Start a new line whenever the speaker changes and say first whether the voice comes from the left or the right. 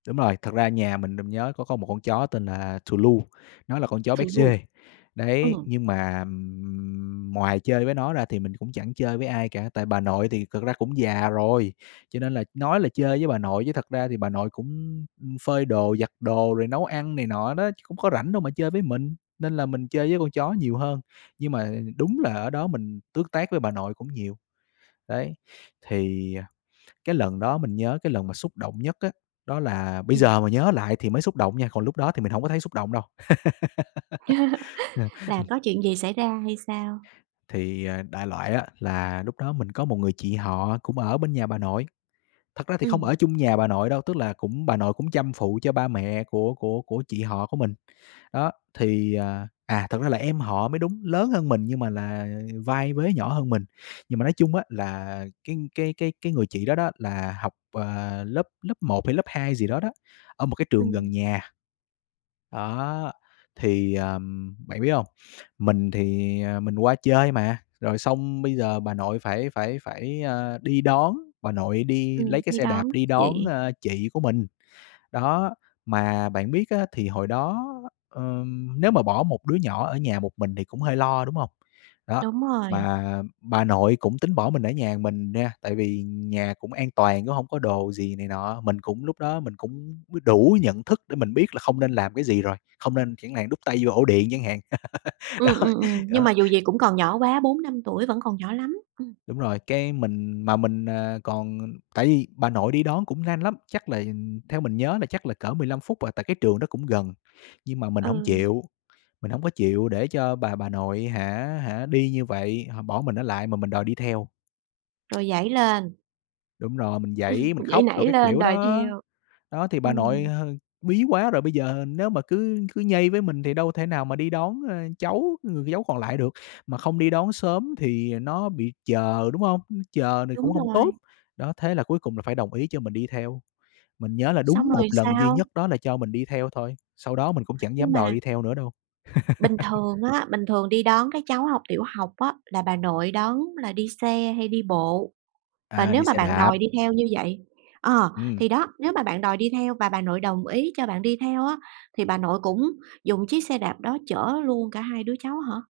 left: Đúng rồi. Thật ra nhà mình, mình nhớ có có một con chó tên là Thù Lu, nó là con chó
right: Thù Lu.
left: béc-giê. Đấy,
right: Ừm.
left: nhưng mà, ừm, ừm, ngoài chơi với nó ra thì mình cũng chẳng chơi với ai cả. Tại vì bà nội thì cực ra cũng già rồi, cho nên là nói là chơi với bà nội chứ thật ra thì bà nội cũng, ưm, ừm, phơi đồ, giặt đồ rồi nấu ăn này nọ đó, chứ cũng có rảnh đâu mà chơi với mình. Nên là mình chơi với con chó nhiều hơn. Nhưng mà đúng là ở đó mình tước tác với bà nội cũng nhiều. Đấy, thì, à, cái lần đó mình nhớ cái lần mà xúc động nhất á, đó là bây
right: Ừm.
left: giờ mà nhớ lại thì mới xúc động nha, còn lúc đó thì mình hổng có thấy xúc động đâu. À,
right: Là
left: ừm.
right: có chuyện gì xảy ra hay sao?
left: Thì, à, đại loại á, là lúc đó mình có một người chị họ cũng ở bên nhà bà nội. Thật ra thì không
right: Ừm.
left: ở chung nhà bà nội đâu, tức là cũng bà nội cũng chăm phụ cho ba mẹ của của của chị họ của mình. Đó. Thì, à à, thật ra là em họ mới đúng, lớn hơn mình nhưng mà là vai vế nhỏ hơn mình. Nhưng mà nói chung á, là cái cái cái cái người chị đó đó, là học, à, lớp lớp 1 hay lớp 2 gì đó đó, ở một cái trường gần
right: Ừm.
left: nhà. Đó, thì, ờm, bạn biết hông? Mình thì, à, mình qua chơi mà, rồi xong bây giờ bà nội phải phải phải, à, đi đón, bà nội đi
right: Ừm,
left: lấy cái
right: đi
left: xe đạp
right: đón
left: đi đón,
right: chị.
left: ơ, chị của mình. Đó, mà bạn biết á, thì hồi đó, ờm, nếu mà bỏ một đứa nhỏ ở nhà một mình thì cũng hơi lo, đúng hông? Đó,
right: Đúng rồi.
left: mà bà nội cũng tính bỏ mình ở nhà mình nha, tại vì nhà cũng an toàn cũng hông có đồ gì này nọ. Mình cũng lúc đó mình cũng b đủ nhận thức để mình biết là không nên làm cái gì rồi, không nên chẳng hạn đút tay vô ổ điện chẳng hạn. Đó,
right: Ừm, ừm, ừm. Nhưng
left: đó.
right: mà dù gì cũng còn nhỏ quá, 4-5 tuổi vẫn còn nhỏ lắm. Ừm.
left: Đúng rồi. Cái mình mà mình, à, còn tại vì bà nội đi đón cũng lanh lắm. Chắc là theo mình nhớ là chắc là cỡ 15 phút à, tại cái trường đó cũng gần. Nhưng mà mình hổng
right: Ừ.
left: chịu, mình hổng có chịu để cho bà bà nội hả hả đi như vậy, h bỏ mình ở lại mà mình đòi đi theo.
right: Rồi giãy lên.
left: Đúng rồi. Mình giãy, mình
right: Giãy
left: khóc đồ
right: nảy
left: các
right: lên
left: kiểu
right: đòi
left: đó.
right: theo.
left: Đó, thì bà nội,
right: Ừm.
left: ờ, bí quá rồi, bây giờ nếu mà cứ cứ nhây với mình thì đâu thể nào mà đi đón, ờ, cháu, người cháu còn lại được. Mà không đi đón sớm thì nó bị chờ, đúng hông? Ư, chờ thì cũng
right: Đúng
left: hổng tốt.
right: rồi.
left: Đó, thế là cuối cùng là phải đồng ý cho mình đi theo. Mình nhớ là đúng
right: Xong
left: 1
right: rồi
left: lần duy
right: sao?
left: nhất đó là cho mình đi theo thôi, sau đó mình cũng chẳng
right: Nhưng
left: dám đòi
right: mà
left: đi theo nữa đâu.
right: Bình thường á, bình thường đi đón các cháu học tiểu học á, là bà nội đón là đi xe hay đi bộ? Và
left: À,
right: nếu
left: đi
right: mà
left: xe
right: bạn
left: đạp.
right: đòi đi theo như vậy ờ,
left: Ừm.
right: thì đó, nếu mà bạn đòi đi theo và bà nội đồng ý cho bạn đi theo á, thì bà nội cũng dùng chiếc xe đạp đó chở luôn cả hai đứa cháu hả?